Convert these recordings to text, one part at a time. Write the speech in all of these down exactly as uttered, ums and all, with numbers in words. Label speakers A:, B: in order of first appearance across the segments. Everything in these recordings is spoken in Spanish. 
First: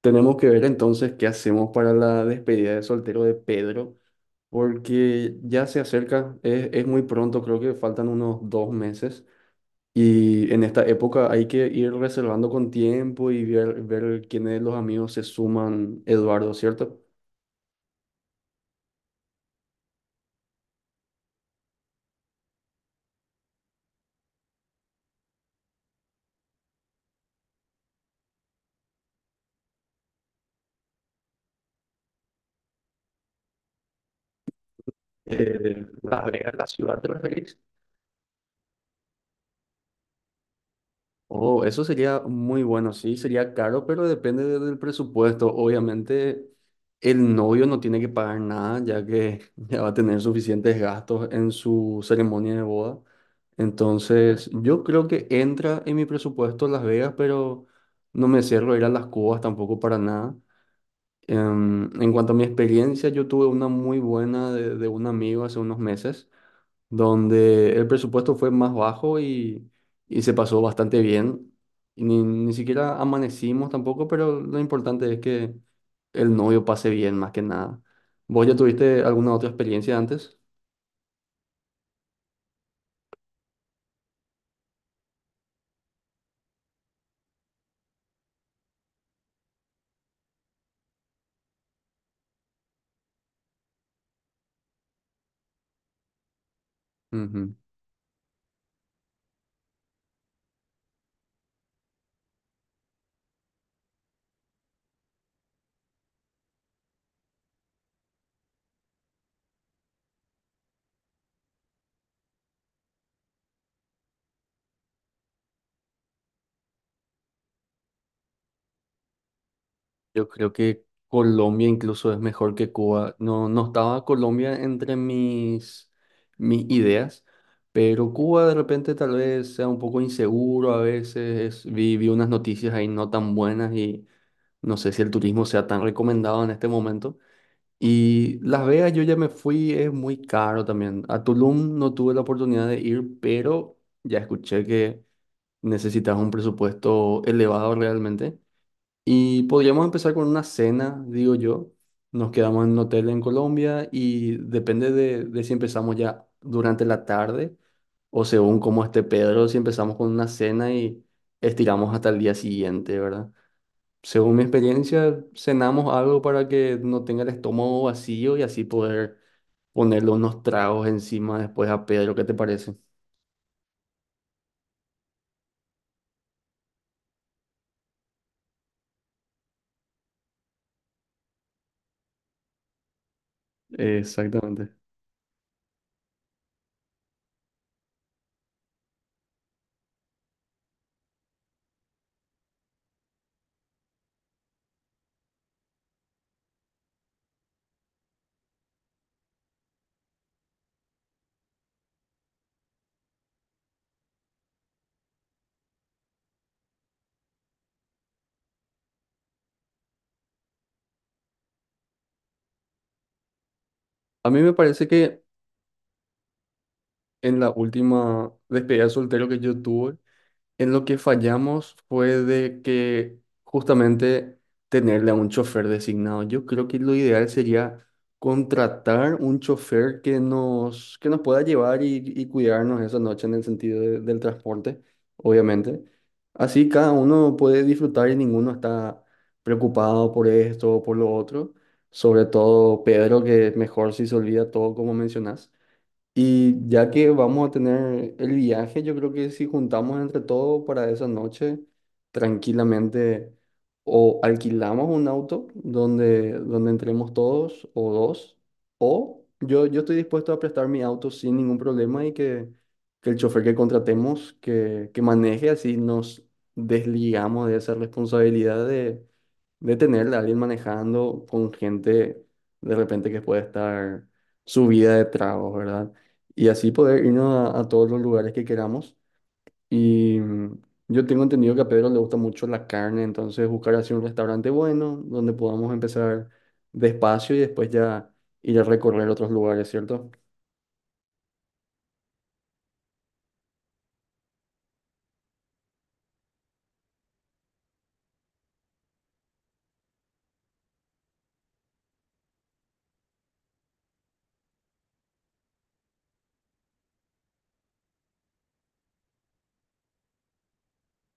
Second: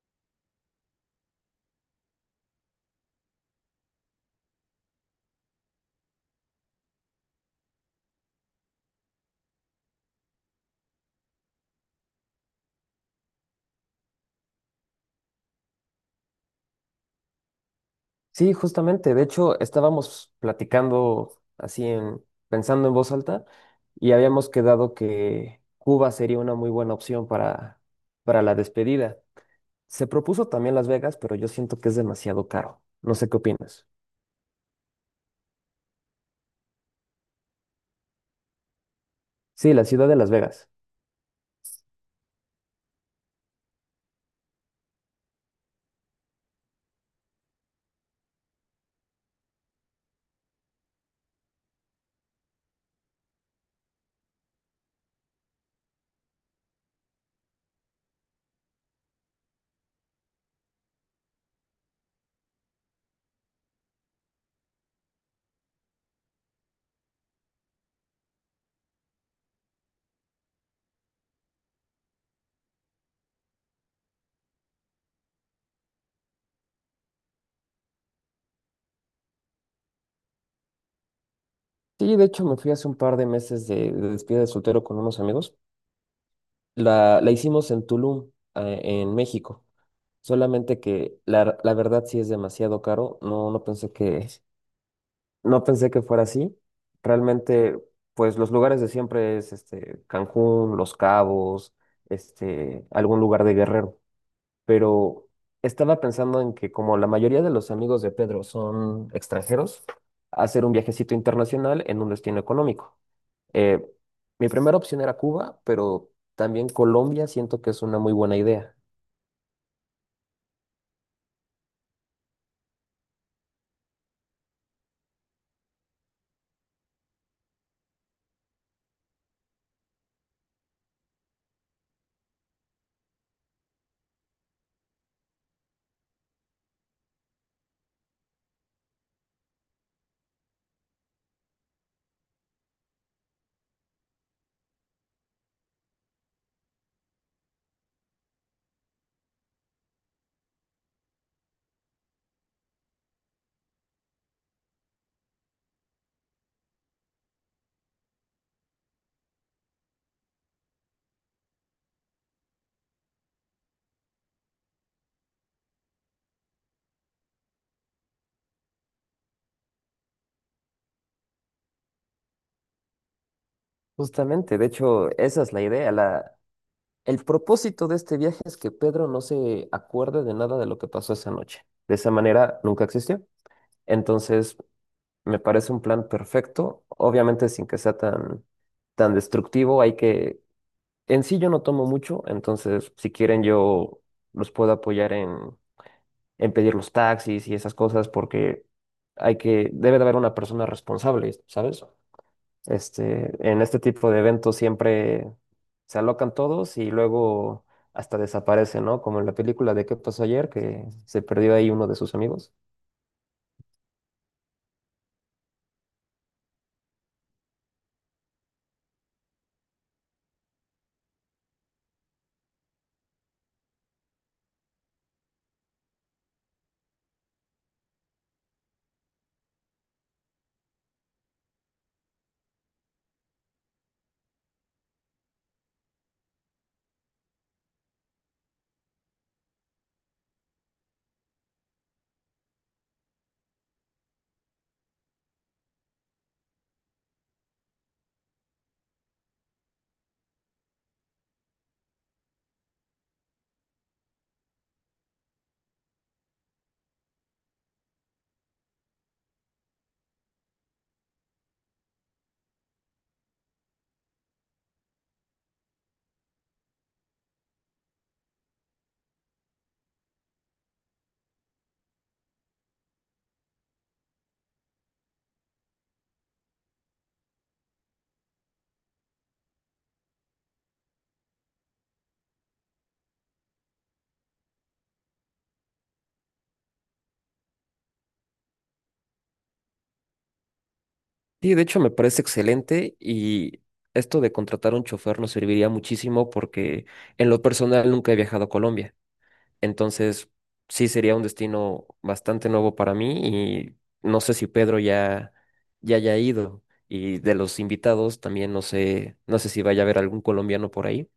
A: Tenemos que ver entonces qué hacemos para la despedida de soltero de Pedro, porque ya se acerca, es, es muy pronto, creo que faltan unos dos meses y en esta época hay que ir reservando con tiempo y ver, ver quiénes de los amigos se suman, Eduardo, ¿cierto?
B: Sí, justamente. De hecho, estábamos platicando así en, pensando en voz alta y habíamos quedado que Cuba sería una muy buena opción para, para la despedida. Se propuso también Las Vegas, pero yo siento que es demasiado caro. No sé qué opinas.
A: Eh, Las Vegas, la ciudad, ¿te referís?
B: Sí, la ciudad de Las Vegas.
A: Oh, eso sería muy bueno, sí, sería caro, pero depende de- del presupuesto. Obviamente, el novio no tiene que pagar nada, ya que ya va a tener suficientes gastos en su ceremonia de boda. Entonces, yo creo que entra en mi presupuesto Las Vegas, pero no me cierro a ir a las Cubas tampoco para nada. Em, en cuanto a mi experiencia, yo tuve una muy buena de, de un amigo hace unos meses donde el presupuesto fue más bajo y, y se pasó bastante bien. Y ni, ni siquiera amanecimos tampoco, pero lo importante es que el novio pase bien, más que nada. ¿Vos ya tuviste alguna otra experiencia antes?
B: Sí, de hecho me fui hace un par de meses de, de despedida de soltero con unos amigos. La, la hicimos en Tulum, eh, en México. Solamente que la, la verdad sí es demasiado caro. No, no pensé que No pensé que fuera así.
A: Ujú.
B: Realmente, pues los lugares de siempre es este Cancún, Los Cabos, este, algún lugar de Guerrero. Pero estaba pensando en que como la mayoría de los amigos de Pedro son extranjeros, hacer un viajecito internacional en un destino económico. Eh, Mi primera opción era Cuba, pero también Colombia siento que es una muy buena idea.
A: Yo creo que Colombia incluso es mejor que Cuba. No, no estaba Colombia entre mis, mis ideas, pero Cuba de repente tal vez sea un poco inseguro a veces. Vi, vi unas noticias ahí no tan buenas y no sé si el turismo sea tan recomendado en este momento. Y Las Vegas yo ya me fui, es muy caro también. A Tulum no tuve la oportunidad de ir, pero ya escuché que necesitas un presupuesto elevado realmente. Y podríamos empezar con una cena, digo yo. Nos quedamos en un hotel en Colombia y depende de, de si empezamos ya durante la tarde o según cómo esté Pedro, si empezamos con una cena y estiramos hasta el día siguiente, ¿verdad? Según mi experiencia, cenamos algo para que no tenga el estómago vacío y así poder ponerle unos tragos encima después a Pedro. ¿Qué te parece?
B: Justamente, de hecho, esa es la idea. La, El propósito de este viaje es que Pedro no se acuerde de nada de lo que pasó esa noche. De esa manera nunca existió. Entonces,
A: Exactamente.
B: me parece un plan perfecto, obviamente sin que sea tan, tan destructivo. Hay que, en sí yo no tomo mucho, entonces si quieren yo los puedo apoyar en, en pedir los taxis y esas cosas porque hay que, debe de haber una persona responsable, ¿sabes? Este, en este tipo de eventos siempre se alocan todos y luego hasta desaparecen, ¿no? Como en la película de ¿Qué pasó ayer? Que se perdió ahí uno de sus amigos.
A: A mí me parece que en la última despedida de soltero que yo tuve, en lo que fallamos fue de que justamente tenerle a un chofer designado. Yo creo que lo ideal sería contratar un chofer que nos, que nos pueda llevar y, y cuidarnos esa noche en el sentido de- del transporte, obviamente. Así cada uno puede disfrutar y ninguno está preocupado por esto o por lo otro. Sobre todo Pedro, que mejor si se olvida todo como mencionas. Y ya que vamos a tener el viaje, yo creo que si juntamos entre todos para esa noche, tranquilamente o alquilamos un auto donde, donde entremos todos o dos, o yo, yo estoy dispuesto a prestar mi auto sin ningún problema y que, que el chofer que contratemos que, que maneje, así nos desligamos de esa responsabilidad de, de tener a alguien manejando con gente de repente que puede estar subida de tragos, ¿verdad? Y así poder irnos a, a todos los lugares que queramos. Y mm, yo tengo entendido que a Pedro le gusta mucho la carne, entonces buscar así un restaurante bueno donde podamos empezar despacio y después ya ir a recorrer otros lugares, ¿cierto?
B: Sí, de hecho me parece excelente y esto de contratar un chofer nos serviría muchísimo porque en lo personal nunca he viajado a Colombia. Entonces, sí sería un destino bastante nuevo para mí y no sé si Pedro ya, ya haya ido. Y de los invitados también no sé, no sé si vaya a haber algún colombiano por ahí.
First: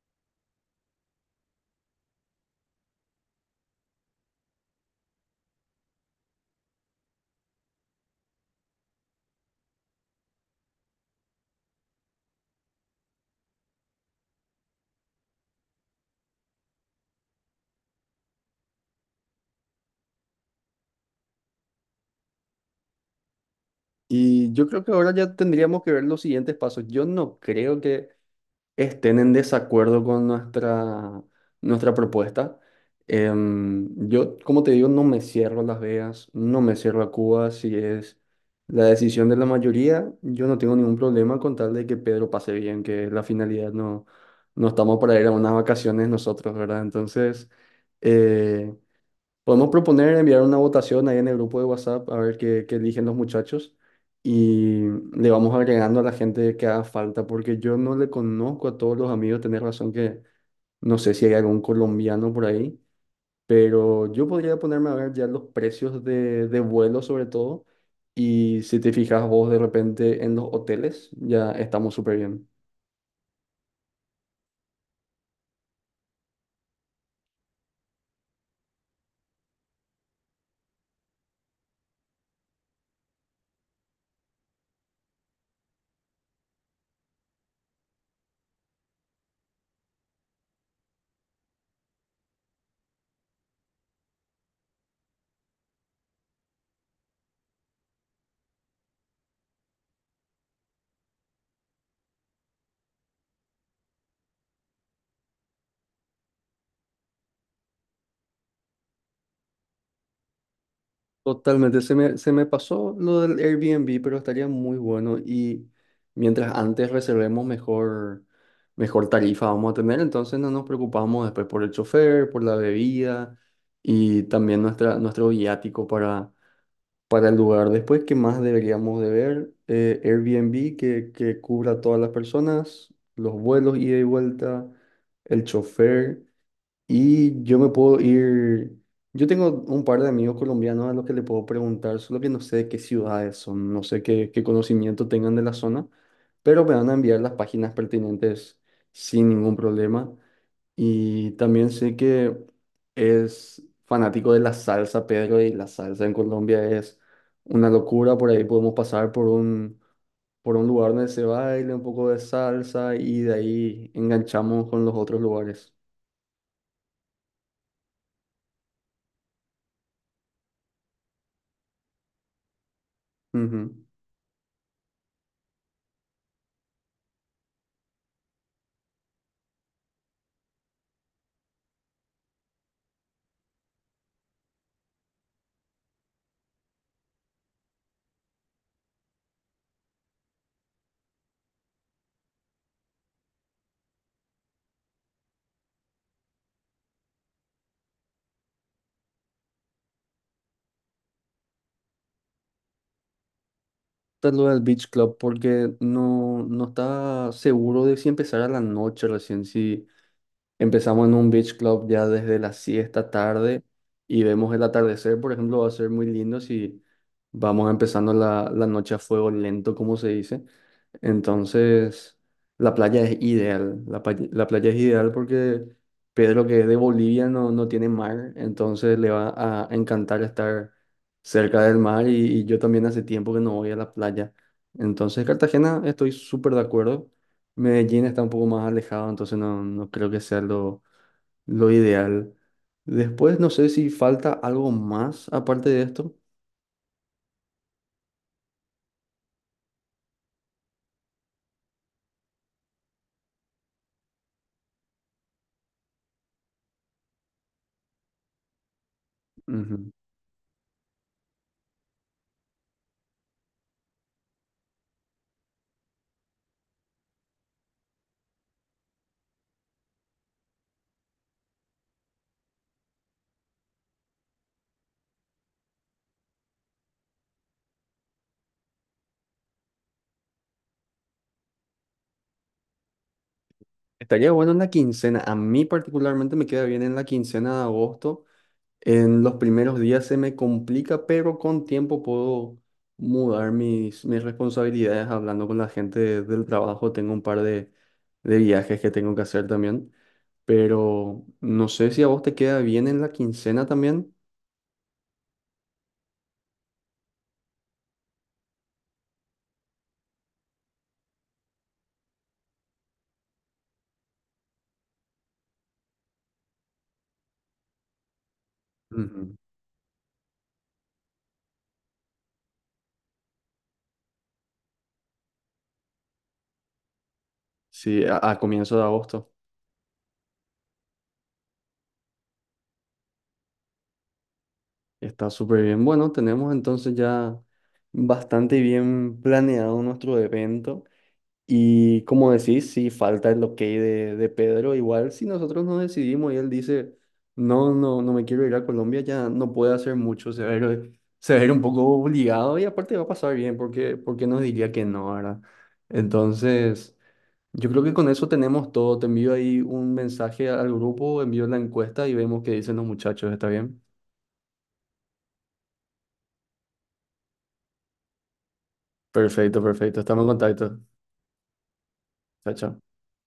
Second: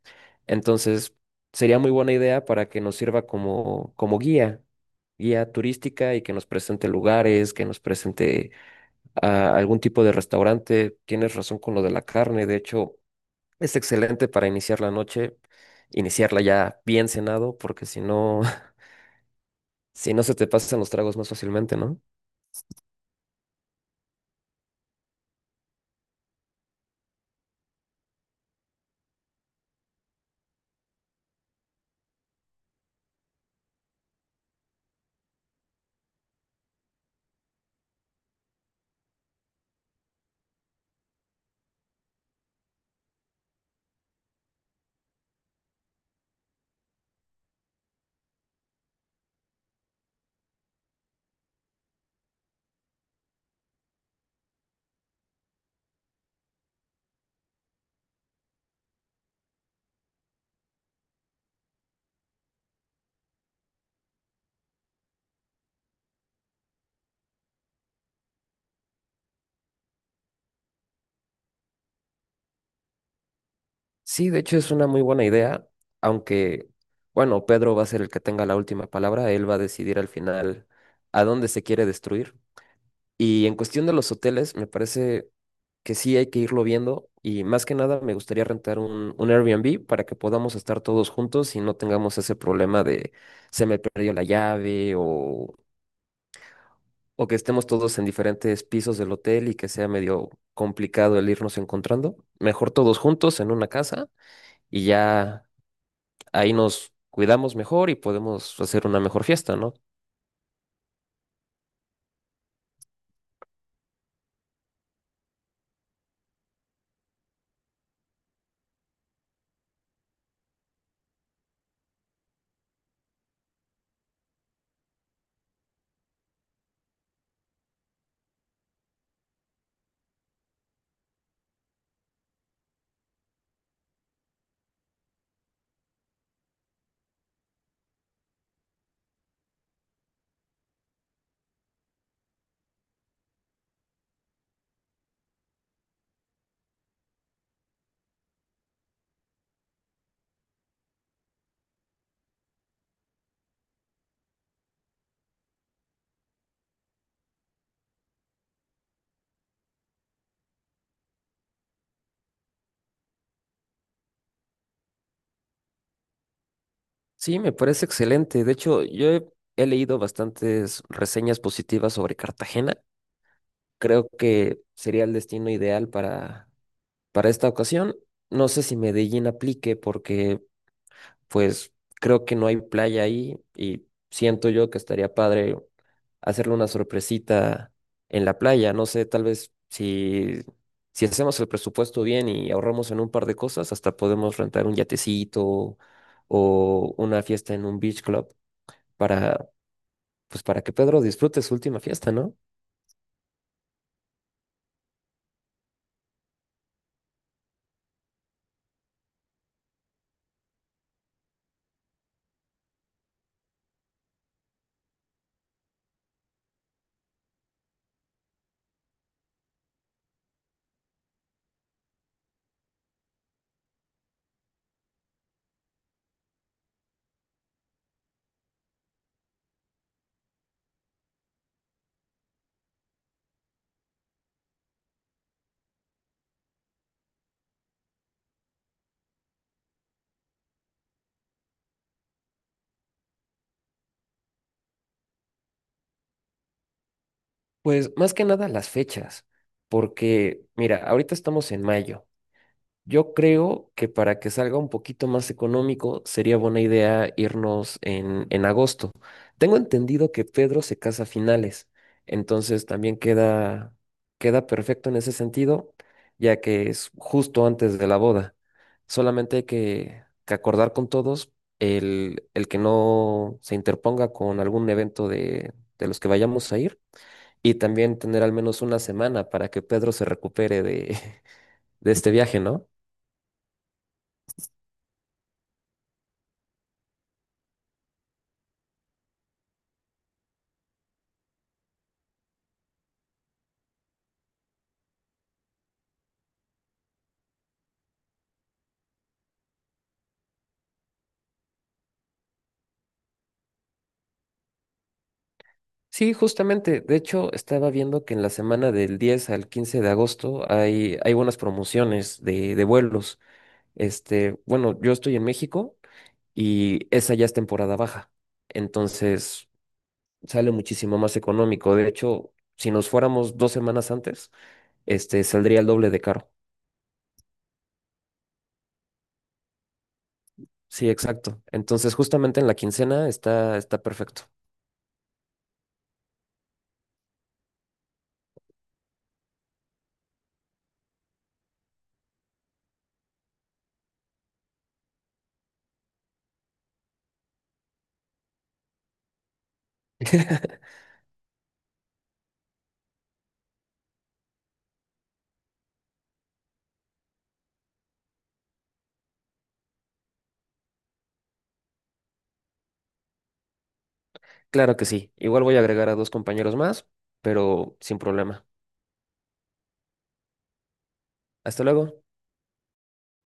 B: Entonces, sería muy buena idea para que nos sirva como, como guía, guía turística y que nos presente lugares, que nos presente ah, algún tipo de restaurante. Tienes razón con lo de la carne, de hecho, es excelente para iniciar la noche, iniciarla ya bien cenado, porque si no... Si no se te pasan los tragos más fácilmente, ¿no?
A: Y yo creo que ahora ya tendríamos que ver los siguientes pasos. Yo no creo que estén en desacuerdo con nuestra, nuestra propuesta. Em, yo, como te digo, no me cierro a Las Vegas, no me cierro a Cuba, si es la decisión de la mayoría, yo no tengo ningún problema con tal de que Pedro pase bien, que es la finalidad, no, no estamos para ir a unas vacaciones nosotros, ¿verdad? Entonces, eh, podemos proponer enviar una votación ahí en el grupo de WhatsApp a ver qué, qué eligen los muchachos y le vamos agregando a la gente que haga falta, porque yo no le conozco a todos los amigos, tenés razón que no sé si hay algún colombiano por ahí, pero yo podría ponerme a ver ya los precios de, de vuelo sobre todo y si te fijas vos de repente en los hoteles, ya estamos súper bien.
B: Sí, de hecho es una muy buena idea, aunque, bueno, Pedro va a ser el que tenga la última palabra, él va a decidir al final a dónde se quiere destruir. Y en cuestión de los hoteles, me parece que sí hay que irlo viendo y más que nada me gustaría rentar un, un Airbnb para que podamos estar todos juntos y no tengamos ese problema de se me perdió la llave o o que estemos todos en diferentes pisos del hotel y que sea medio complicado el irnos encontrando. Mejor todos juntos en una casa y ya ahí nos cuidamos mejor y podemos hacer una mejor fiesta, ¿no?
A: Totalmente, se me, se me pasó lo del Airbnb, pero estaría muy bueno y mientras antes reservemos mejor, mejor tarifa vamos a tener, entonces no nos preocupamos después por el chofer, por la bebida y también nuestra, nuestro viático para, para el lugar. Después, ¿qué más deberíamos de ver? Eh, Airbnb que, que cubra a todas las personas, los vuelos ida y vuelta, el chofer. Y yo me puedo ir, yo tengo un par de amigos colombianos a los que le puedo preguntar, solo que no sé de qué ciudades son, no sé qué, qué conocimiento tengan de la zona, pero me van a enviar las páginas pertinentes sin ningún problema. Y también sé que es fanático de la salsa, Pedro, y la salsa en Colombia es una locura, por ahí podemos pasar por un, por un lugar donde se baile un poco de salsa y de ahí enganchamos con los otros lugares.
B: Sí, me parece excelente. De hecho, yo he, he leído bastantes reseñas positivas sobre Cartagena.
A: Ujú.
B: Creo que sería el destino ideal para, para esta ocasión. No sé si Medellín aplique porque pues creo que no hay playa ahí y siento yo que estaría padre hacerle una sorpresita en la playa. No sé, tal vez si, si hacemos el presupuesto bien y ahorramos en un par de cosas, hasta podemos rentar un yatecito o una fiesta en un beach club para, pues, para que Pedro disfrute su última fiesta, ¿no?
A: Tal lo del Beach Club porque no, no estaba seguro de si empezar a la noche recién, si empezamos en un beach club ya desde las siesta tarde y vemos el atardecer, por ejemplo, va a ser muy lindo si vamos empezando la, la noche a fuego lento, como se dice. Entonces, la playa es ideal. La, pa- la playa es ideal porque Pedro, que es de Bolivia, no, no tiene mar, entonces le va a encantar estar cerca del mar y, y yo también hace tiempo que no voy a la playa. Entonces, Cartagena, estoy súper de acuerdo. Medellín está un poco más alejado, entonces no, no creo que sea lo, lo ideal. Después no sé si falta algo más aparte de esto.
B: Pues más que nada las fechas, porque mira, ahorita estamos en mayo. Yo creo que para que salga un poquito más económico sería buena idea irnos en, en agosto. Tengo
A: Ujú.
B: entendido que Pedro se casa a finales, entonces también queda, queda perfecto en ese sentido, ya que es justo antes de la boda. Solamente hay que, que acordar con todos el, el que no se interponga con algún evento de, de los que vayamos a ir y también tener al menos una semana para que Pedro se recupere de, de este viaje, ¿no?
A: Estaría bueno en la quincena. A mí particularmente me queda bien en la quincena de agosto. En los primeros días se me complica, pero con tiempo puedo mudar mis, mis responsabilidades hablando con la gente de- del trabajo. Tengo un par de, de viajes que tengo que hacer también, pero no sé si a vos te queda bien en la quincena también.
B: Sí, justamente. De hecho, estaba viendo que en la semana del diez al quince de agosto hay, hay buenas promociones de, de vuelos. Este, bueno, yo estoy en México y esa ya es temporada baja.
A: Ujú.
B: Entonces, sale muchísimo más económico. De hecho, si nos fuéramos dos semanas antes, este, saldría el doble de caro.
A: Sí, a, a comienzo de agosto.
B: Sí, exacto. Entonces, justamente en la quincena está, está perfecto.
A: Está súper bien. Bueno, tenemos entonces ya bastante bien planeado nuestro evento. Y como decís, sí, falta el ok de, de Pedro. Igual, si nosotros no decidimos y él dice, no, no, no me quiero ir a Colombia, ya no puede hacer mucho. Se va a ir, se va a ir un poco obligado y aparte va a pasar bien porque, porque nos diría que no, ¿verdad? Entonces... Yo creo que con eso tenemos todo. Te envío ahí un mensaje al grupo, envío la encuesta y vemos qué dicen los muchachos. ¿Está bien?
B: Claro que sí. Igual voy a agregar a dos compañeros más, pero sin problema.
A: Perfecto, perfecto. Estamos en contacto.
B: Hasta luego.
A: Chao, chao.